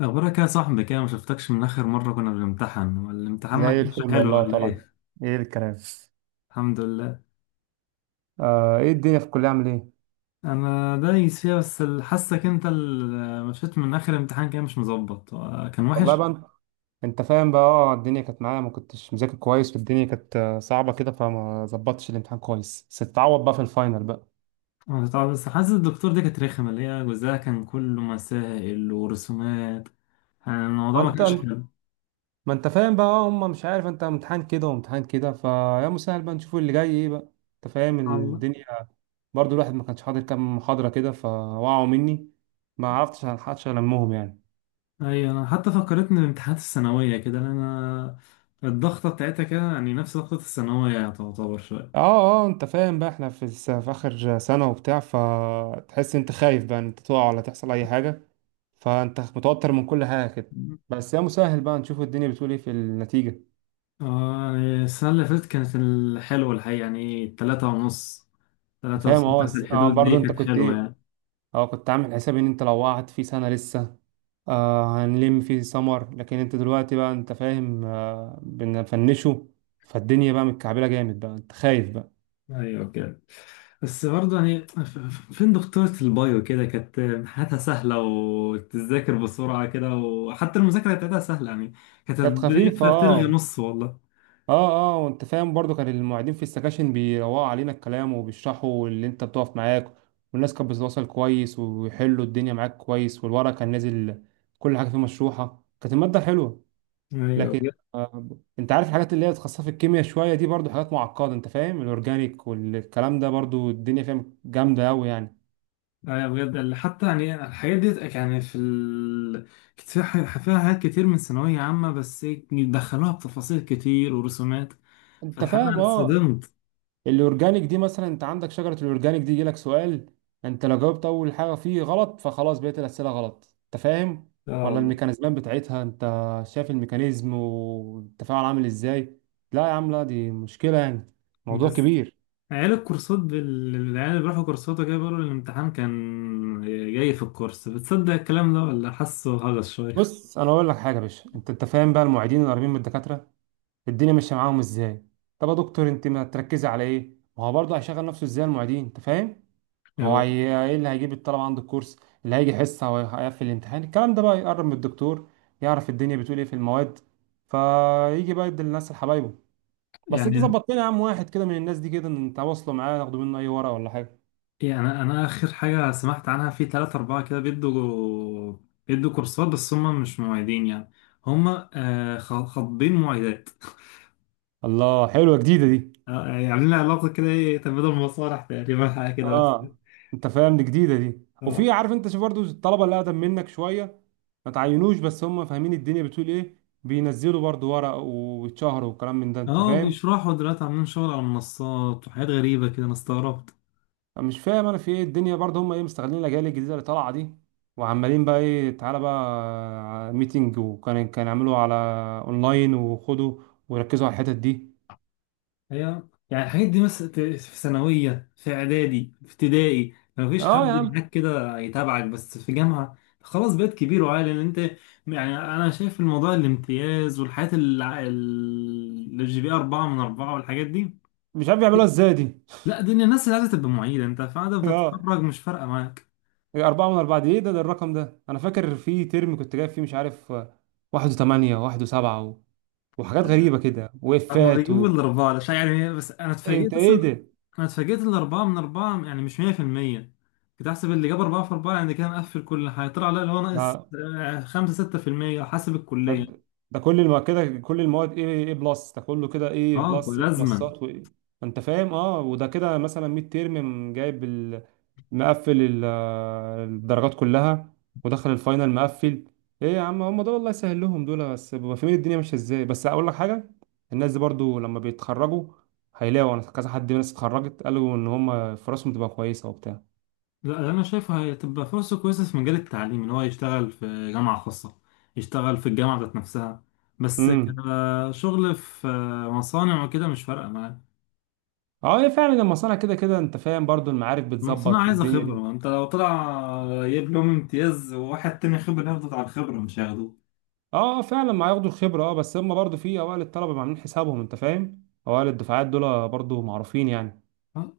أخبارك يا صاحبي كده، ما شفتكش من آخر مرة كنا بنمتحن، والامتحان ما زي كانش الفل حلو والله ولا طبعا. إيه؟ ايه الكلام؟ الحمد لله. ايه الدنيا في الكليه، عامل ايه؟ أنا دايس فيها، بس حاسك أنت اللي مشيت من آخر امتحان كده مش مظبط، كان والله وحش. بقى. أنت فاهم بقى، الدنيا كانت معايا، ما كنتش مذاكر كويس، والدنيا كانت صعبه كده، فما ظبطتش الامتحان كويس بس تتعوض بقى في الفاينل بقى. آه، طبعا، بس حاسس الدكتور دي كانت رخمة، اللي هي جزءها كان كله مسائل ورسومات. يعني الموضوع ما وانت؟ كانش حلو. ما انت فاهم بقى، هم مش عارف. انت امتحان كده وامتحان كده، فيا مسهل بقى نشوف اللي جاي ايه بقى. انت فاهم الله. الدنيا. برضو الواحد ما كانش حاضر كام محاضره كده، فوقعوا مني. ما عرفتش الحقش، المهم يعني. أيوة، أنا حتى فكرتني بامتحانات الثانوية كده، لأن أنا الضغطة بتاعتها كده يعني نفس ضغطة الثانوية تعتبر شوية. اه اه انت فاهم بقى، احنا في اخر سنة وبتاع، فتحس انت خايف بقى ان انت تقع ولا تحصل اي حاجة. فانت متوتر من كل حاجة كده. بس يا مسهل بقى، نشوف الدنيا بتقول ايه في النتيجة. اه، يعني السنة اللي فاتت كانت الحلوة الحقيقة، يعني 3.5، أنت تلاتة فاهم. وستة في الحدود برضو دي، انت كانت كنت حلوة ايه؟ يعني. اه كنت عامل حساب ان انت لو وقعت في سنة لسه، هنلم في سمر. لكن انت دلوقتي بقى، انت فاهم، بنفنشه. فالدنيا بقى متكعبلة جامد بقى، انت خايف بقى. ايوه كده. بس برضه يعني فين دكتورة البايو كده، كانت حياتها سهلة وتذاكر بسرعة كده، وحتى المذاكرة بتاعتها سهلة يعني، كانت كانت البداية خفيفة، بتلغي اه. نص والله. اه وانت فاهم، برضو كان المعيدين في السكاشن بيروقوا علينا الكلام، وبيشرحوا اللي انت بتقف معاك، والناس كانت بتتواصل كويس، ويحلوا الدنيا معاك كويس، والورق كان نازل. كل حاجة فيه مشروحة. كانت المادة حلوة. ايوه لكن بجد. آه انت عارف، الحاجات اللي هي متخصصة في الكيمياء شوية دي برضو حاجات معقدة، انت فاهم، الاورجانيك والكلام ده برضو الدنيا فاهم جامدة أوي يعني. ايوه بجد، اللي حتى يعني الحاجات دي يعني كانت فيها فيها حاجات كتير من ثانوية عامة، بس إيه، دخلوها بتفاصيل كتير ورسومات. انت فالحقيقة أنا فاهم. اه اتصدمت. الاورجانيك دي مثلا، انت عندك شجره الاورجانيك دي يجيلك سؤال، انت لو جاوبت اول حاجه فيه غلط، فخلاص بقيت الاسئله غلط، انت فاهم. اه ولا والله. الميكانيزمات بتاعتها، انت شايف الميكانيزم والتفاعل عامل ازاي. لا يا عم، لا دي مشكله يعني، موضوع بس كبير. عيال الكورسات العيال اللي بيروحوا كورسات وكده بيقولوا الامتحان كان جاي في الكورس. بتصدق الكلام ده ولا حاسه هجس شوية بص انا اقول لك حاجه يا باشا، انت فاهم بقى، المعيدين القريبين من الدكاتره، الدنيا ماشيه معاهم ازاي. طب يا دكتور، انت ما تركزي على ايه، ما هو برضه هيشغل نفسه ازاي المعيدين، انت فاهم. أيوة. ايه اللي هيجيب الطلبة عنده الكورس؟ اللي هيجي حصة، هو هيقفل الامتحان، الكلام ده بقى يقرب من الدكتور، يعرف الدنيا بتقول ايه في المواد، فيجي بقى يدي للناس، لحبايبه. بس انت يعني ظبط لنا يا عم واحد كده من الناس دي، كده انت واصله معاه، ناخده منه اي ورقة ولا حاجة. يعني أنا آخر حاجة سمعت عنها في تلاتة أربعة كده بيدوا. بيدوا كورسات بس هم مش معيدين، يعني هم، خاطبين معيدات الله، حلوة جديدة دي. يعني عاملين علاقة كده إيه، تبادل مصالح تقريبا، حاجة كده بس. اه، انت فاهم، دي جديدة دي. اه وفي، عارف انت، شوف برضو الطلبة اللي اقدم منك شوية، ما تعينوش بس هم فاهمين الدنيا بتقول ايه، بينزلوا برضو ورق ويتشهروا والكلام من ده، انت اه، فاهم. بيشرحوا دلوقتي عاملين شغل على المنصات وحاجات غريبة كده، أنا استغربت. مش فاهم انا في ايه الدنيا برضه، هم ايه مستغلين الاجيال الجديده اللي طالعه دي، وعمالين بقى ايه، تعالى بقى ميتنج، وكان يعملوا على اونلاين، وخدوا، وركزوا على الحتت دي. هي يعني الحاجات دي مثلا في ثانوية، في إعدادي، في ابتدائي، ما فيش حد اه يا عم، معاك كده يتابعك، بس في جامعة خلاص بقيت كبير وعاقل ان انت. يعني انا شايف الموضوع الامتياز والحاجات الجي بي 4/4 والحاجات دي. مش عارف يعملوها ازاي دي لا، دي الناس اللي عايزة تبقى معيدة. انت بعد ما اه. تتخرج مش فارقة معاك. أربعة من أربعة دي إيه ده، الرقم ده، أنا فاكر في ترم كنت جايب فيه مش عارف واحد وثمانية، واحد وسبعة وحاجات غريبة كده، هما وإفات بيجيبوا الأربعة ده عشان يعني، بس أنا إيه، أنت اتفاجئت إيه أصلا. ده؟ أنا اتفاجئت ان ال4/4 يعني مش 100%، كنت أحسب اللي جاب 4/4 يعني كده مقفل كل حاجة، طلع لا، اللي هو ناقص آه. آه، 5 او 6% حسب طب الكلية. ده كل كده كل المواد، ايه بلس، ده كله كده ايه أه، بلس، ايه لازما. بلسات وايه؟ انت فاهم. اه وده كده مثلا ميد تيرم جايب مقفل ال... آه، الدرجات كلها، ودخل الفاينل مقفل. ايه يا عم، هم دول الله يسهل لهم، دول بس ببقى فاهمين الدنيا ماشيه ازاي، بس اقول لك حاجه. الناس دي برضو لما بيتخرجوا، هيلاقوا، انا كذا حد من الناس اتخرجت قالوا ان هم فرصهم تبقى كويسه وبتاع. لا، اللي أنا شايفه هتبقى فرصة كويسة في مجال التعليم، إن هو يشتغل في جامعة خاصة، يشتغل في الجامعة ذات نفسها. بس امم كشغل في مصانع وكده مش فارقة معاه. اه هي فعلا المصانع كده كده، انت فاهم، برضو المعارف المصنع بتظبط عايزة والدنيا خبرة، دي. ما انت لو طلع جايب لهم امتياز وواحد تاني خبرة، ياخده على الخبرة مش هياخدوه. اه، فعلا ما هياخدوا الخبره. اه بس هم برضو في اوائل الطلبه ما عاملين حسابهم، انت فاهم، اوائل الدفعات دول برضو معروفين يعني. آه.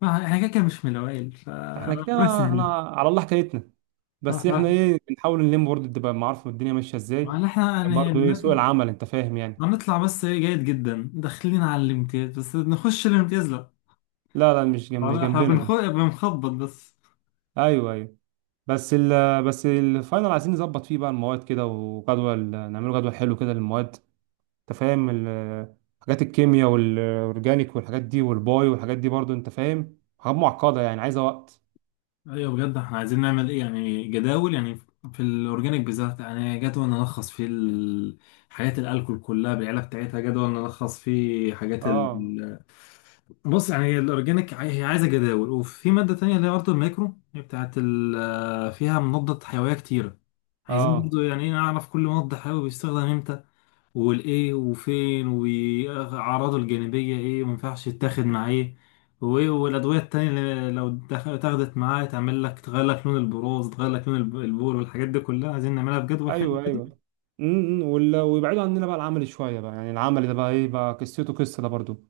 ما احنا كده كده مش من الاوائل، احنا فربنا كده، احنا يسهل. على الله حكايتنا. اه، بس ما احنا ايه بنحاول نلم، برضو تبقى معارف، الدنيا ماشيه ازاي. ما احنا كان يعني برضو ايه سوق العمل، انت فاهم يعني. هنطلع، بس ايه، جيد جدا، داخلين على الامتياز، بس نخش الامتياز لا. لا، لا، مش طبعاً احنا جنبنا ده. بنخبط بس. ايوه، ايوه، بس ال بس الفاينل عايزين نظبط فيه بقى المواد كده، وجدول، نعمله جدول حلو كده للمواد. انت فاهم حاجات الكيمياء والاورجانيك والحاجات دي والباي والحاجات دي، برضو انت فاهم حاجات معقده يعني، عايزه وقت. ايوه بجد، احنا عايزين نعمل ايه، يعني جداول، يعني في الاورجانيك بالذات، يعني جدول نلخص فيه حاجات الالكول كلها بالعيله بتاعتها، جدول نلخص فيه حاجات. اه، بص يعني هي الاورجانيك هي عايزه جداول، وفي ماده تانية اللي هي برضه الميكرو، هي بتاعت فيها مضادات حيويه كتيره. عايزين اه، برضه يعني ايه، نعرف كل مضاد حيوي بيستخدم امتى، والايه، وفين، واعراضه الجانبيه ايه، وما ينفعش يتاخد مع ايه، وايه، والادويه التانية اللي لو اتاخدت معاه تعمل لك تغير لك لون البروز، تغير لك لون البول، والحاجات دي كلها عايزين نعملها بجدول حلو. ايوه، ايوه. ويبعدوا عننا بقى العملي شويه بقى، يعني العملي ده بقى ايه بقى قصته، قصه ده برضو.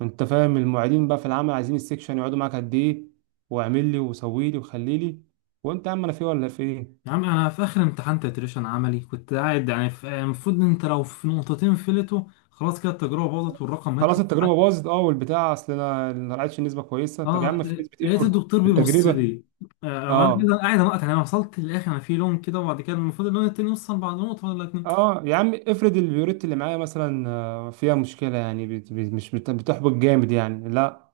انت فاهم، المعيدين بقى في العمل عايزين السكشن يقعدوا معاك قد ايه، واعمل لي، وسوي لي، وخلي لي. وانت يا عم، انا في إيه ولا في ايه؟ يا عم انا في اخر امتحان تتريشن عملي كنت قاعد يعني المفروض إن انت لو في نقطتين فلتوا خلاص كده، التجربه باظت والرقم هيطلع خلاص التجربه معاك. باظت، والبتاع، اصل انا ما لقيتش نسبه كويسه، طب يا اه، عم في نسبه لقيت ايرور الدكتور في بيبص التجربه. لي، آه، وانا اه كده قاعد انقط، يعني انا وصلت للاخر، انا في لون كده وبعد كده المفروض اللون التاني يوصل بعد نقطه ولا اتنين. اه يا عم، افرض البيوريت اللي معايا مثلا فيها مشكله يعني، بت- بت- مش بت- بتحبط جامد يعني، لا.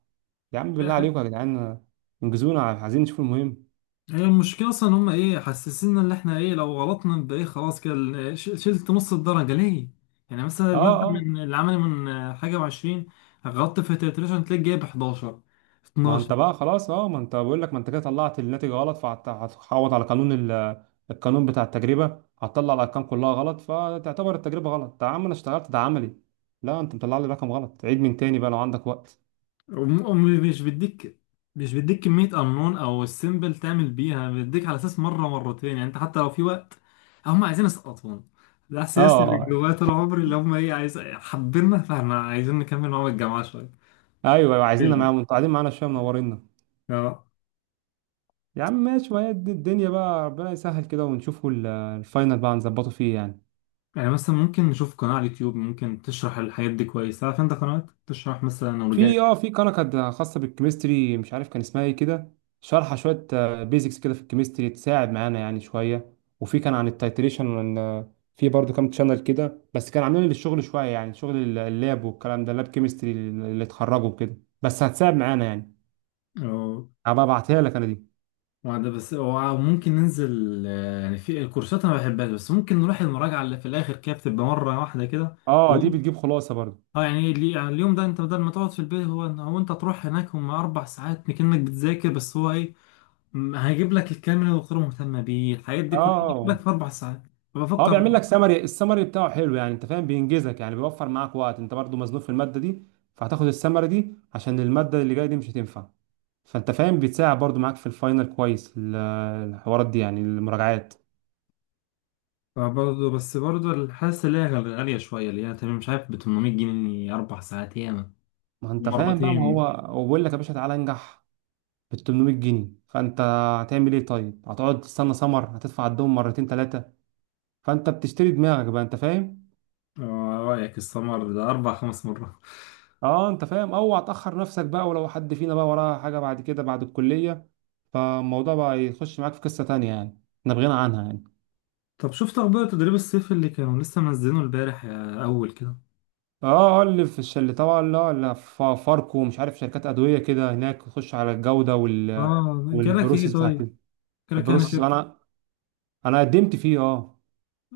يا عم لا بالله حاجة. عليكم يا جدعان، انجزونا، عايزين نشوف المهم. هي المشكله اصلا ان هم ايه، حسسنا ان احنا ايه، لو غلطنا يبقى ايه، خلاص كده شلت نص الدرجه ليه؟ يعني مثلا اه الماده اه من العملي من حاجه و20، غلطت في التتريشن تلاقي جايب 11. ما انت بقى خلاص، ما انت بقول لك، ما انت كده طلعت الناتج غلط، فهتعوض على قانون القانون بتاع التجربه، هتطلع الارقام كلها غلط، فتعتبر التجربه غلط. يا عم انا اشتغلت، ده عملي. لا، انت مطلع لي رقم غلط، عيد من تاني بقى لو عندك وقت. ومش بيديك، مش بيديك كمية أنون أو السيمبل تعمل بيها بيديك على أساس مرة مرتين، يعني أنت حتى لو في وقت، هم عايزين يسقطونا. ده اه إحساس اه اللي آه. جوايا طول عمري، اللي هم إيه، عايز حبينا، فإحنا عايزين نكمل معاهم الجامعة شوية، ايوه، ايوه، عايزيننا فيلم. معاهم، انتوا قاعدين معانا شويه، منورينا. اه، يا عم ماشي، ما هي دي الدنيا بقى، ربنا يسهل كده، ونشوفوا الفاينل بقى نظبطه فيه يعني. يعني مثلا ممكن نشوف قناة على اليوتيوب ممكن تشرح الحاجات دي كويس. عارف أنت قنوات تشرح مثلا في أورجانيك؟ اه في قناه كانت خاصه بالكيمستري، مش عارف كان اسمها ايه كده، شارحه شويه، بيزكس كده في الكيمستري، تساعد معانا يعني شويه. وفي كان عن التيتريشن، وان في برضو كام تشانل كده، بس كان عاملين للشغل شويه يعني، شغل اللاب والكلام ده، لاب كيمستري اللي اتخرجوا كده، بس هتساعد معانا يعني. أو هبقى ابعتها لك انا دي. وده بس، أو ممكن ننزل، يعني في الكورسات أنا ما بحبهاش، بس ممكن نروح المراجعة اللي في الآخر كده، بتبقى مرة واحدة كده. اه، دي بتجيب خلاصه برضو. اه يعني يعني اليوم ده انت بدل ما تقعد في البيت، هو انت تروح هناك، هم 4 ساعات كأنك بتذاكر، بس هو ايه، هيجيب لك الكلام اللي الدكتوره مهتمه بيه، الحاجات دي كلها هيجيب اه لك في 4 ساعات. اه فبفكر. بيعمل لك سمري، السمري بتاعه حلو يعني، انت فاهم، بينجزك يعني، بيوفر معاك وقت، انت برضو مزنوق في الماده دي، فهتاخد السمري دي عشان الماده اللي جايه دي مش هتنفع. فانت فاهم، بيتساعد برضو معاك في الفاينل كويس، الحوارات دي يعني، المراجعات. برضه بس برضه الحاسه اللي هي غاليه شويه، اللي هي تمام، مش عارف ب 800 جنيه 4 ساعات ياما ما انت فاهم بقى، ما هو مرتين. هو بيقول لك يا باشا، تعالى انجح بال 800 جنيه، فانت هتعمل ايه طيب، هتقعد تستنى سمر، هتدفع الدوم مرتين ثلاثه. فانت بتشتري دماغك بقى، انت فاهم. اه، إيه رايك السمر ده 4 او 5 مرات؟ اه، انت فاهم، اوعى تاخر نفسك بقى، ولو حد فينا بقى وراه حاجه بعد كده بعد الكليه، فالموضوع بقى يخش معاك في قصه تانيه يعني، احنا بغنى عنها يعني. طب شفت اخبار تدريب الصيف اللي كانوا لسه منزلينه البارح يا اول كده؟ اه اه اللي طبعا، لا، لا، فاركو ومش عارف، شركات ادويه كده هناك، تخش على الجوده اه، جالك ايه والبروسيس بتاعت طيب؟ جالك يعني البروسيس، شيء؟ انا قدمت فيه، اه.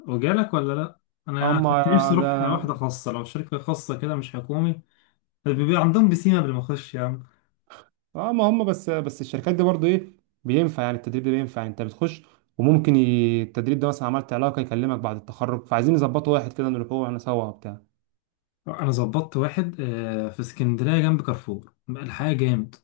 وجالك ولا لا؟ انا هم كنت نفسي اروح واحده اه خاصه، لو شركه خاصه كده مش حكومي، بيبقى عندهم بسيمه قبل ما اخش. يا عم ما هم بس الشركات دي برضو ايه، بينفع يعني، التدريب ده بينفع، انت بتخش. وممكن التدريب ده مثلا عملت علاقه يكلمك بعد التخرج، فعايزين نظبطه واحد كده، نروح هو انا سوا بتاع. انا ظبطت واحد، في اسكندريه جنب كارفور، الحياه جامد.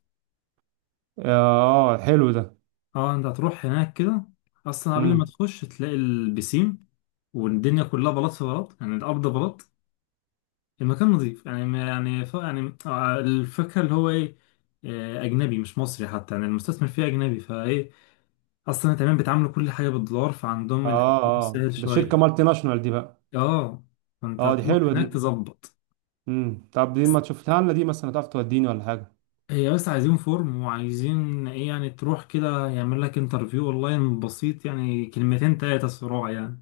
اه، حلو ده. اه، انت هتروح هناك كده اصلا قبل ما امم تخش تلاقي البسيم والدنيا كلها بلاط في بلاط، يعني الارض بلاط، المكان نظيف يعني يعني يعني الفكره اللي هو ايه، اجنبي مش مصري حتى، يعني المستثمر فيه اجنبي، فايه، اصلا كمان بيتعاملوا كل حاجه بالدولار فعندهم الحمد سهل ده شركه شويه. مالتي ناشونال دي بقى. اه، فانت اه، دي هتروح حلوه دي. هناك تظبط. طب دي ما تشوفتها لنا دي مثلا، تعرف توديني ولا حاجه؟ هي بس عايزين فورم، وعايزين ايه يعني، تروح كده يعمل لك انترفيو اونلاين بسيط، يعني كلمتين تلاتة صراع يعني.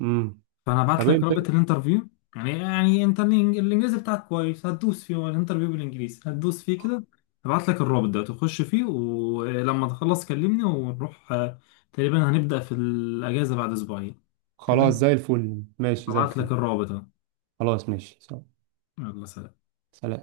امم فانا ابعت طب لك انت. رابط الانترفيو. يعني انت الانجليزي بتاعك كويس، هتدوس فيه، هو الانترفيو بالانجليزي، هتدوس فيه كده. ابعت لك الرابط ده، تخش فيه، ولما تخلص كلمني ونروح، تقريبا هنبدأ في الاجازة بعد اسبوعين. خلاص، تمام. زي الفل، ماشي زي ابعت الفل. لك الرابط اهو. خلاص ماشي. يلا سلام. سلام.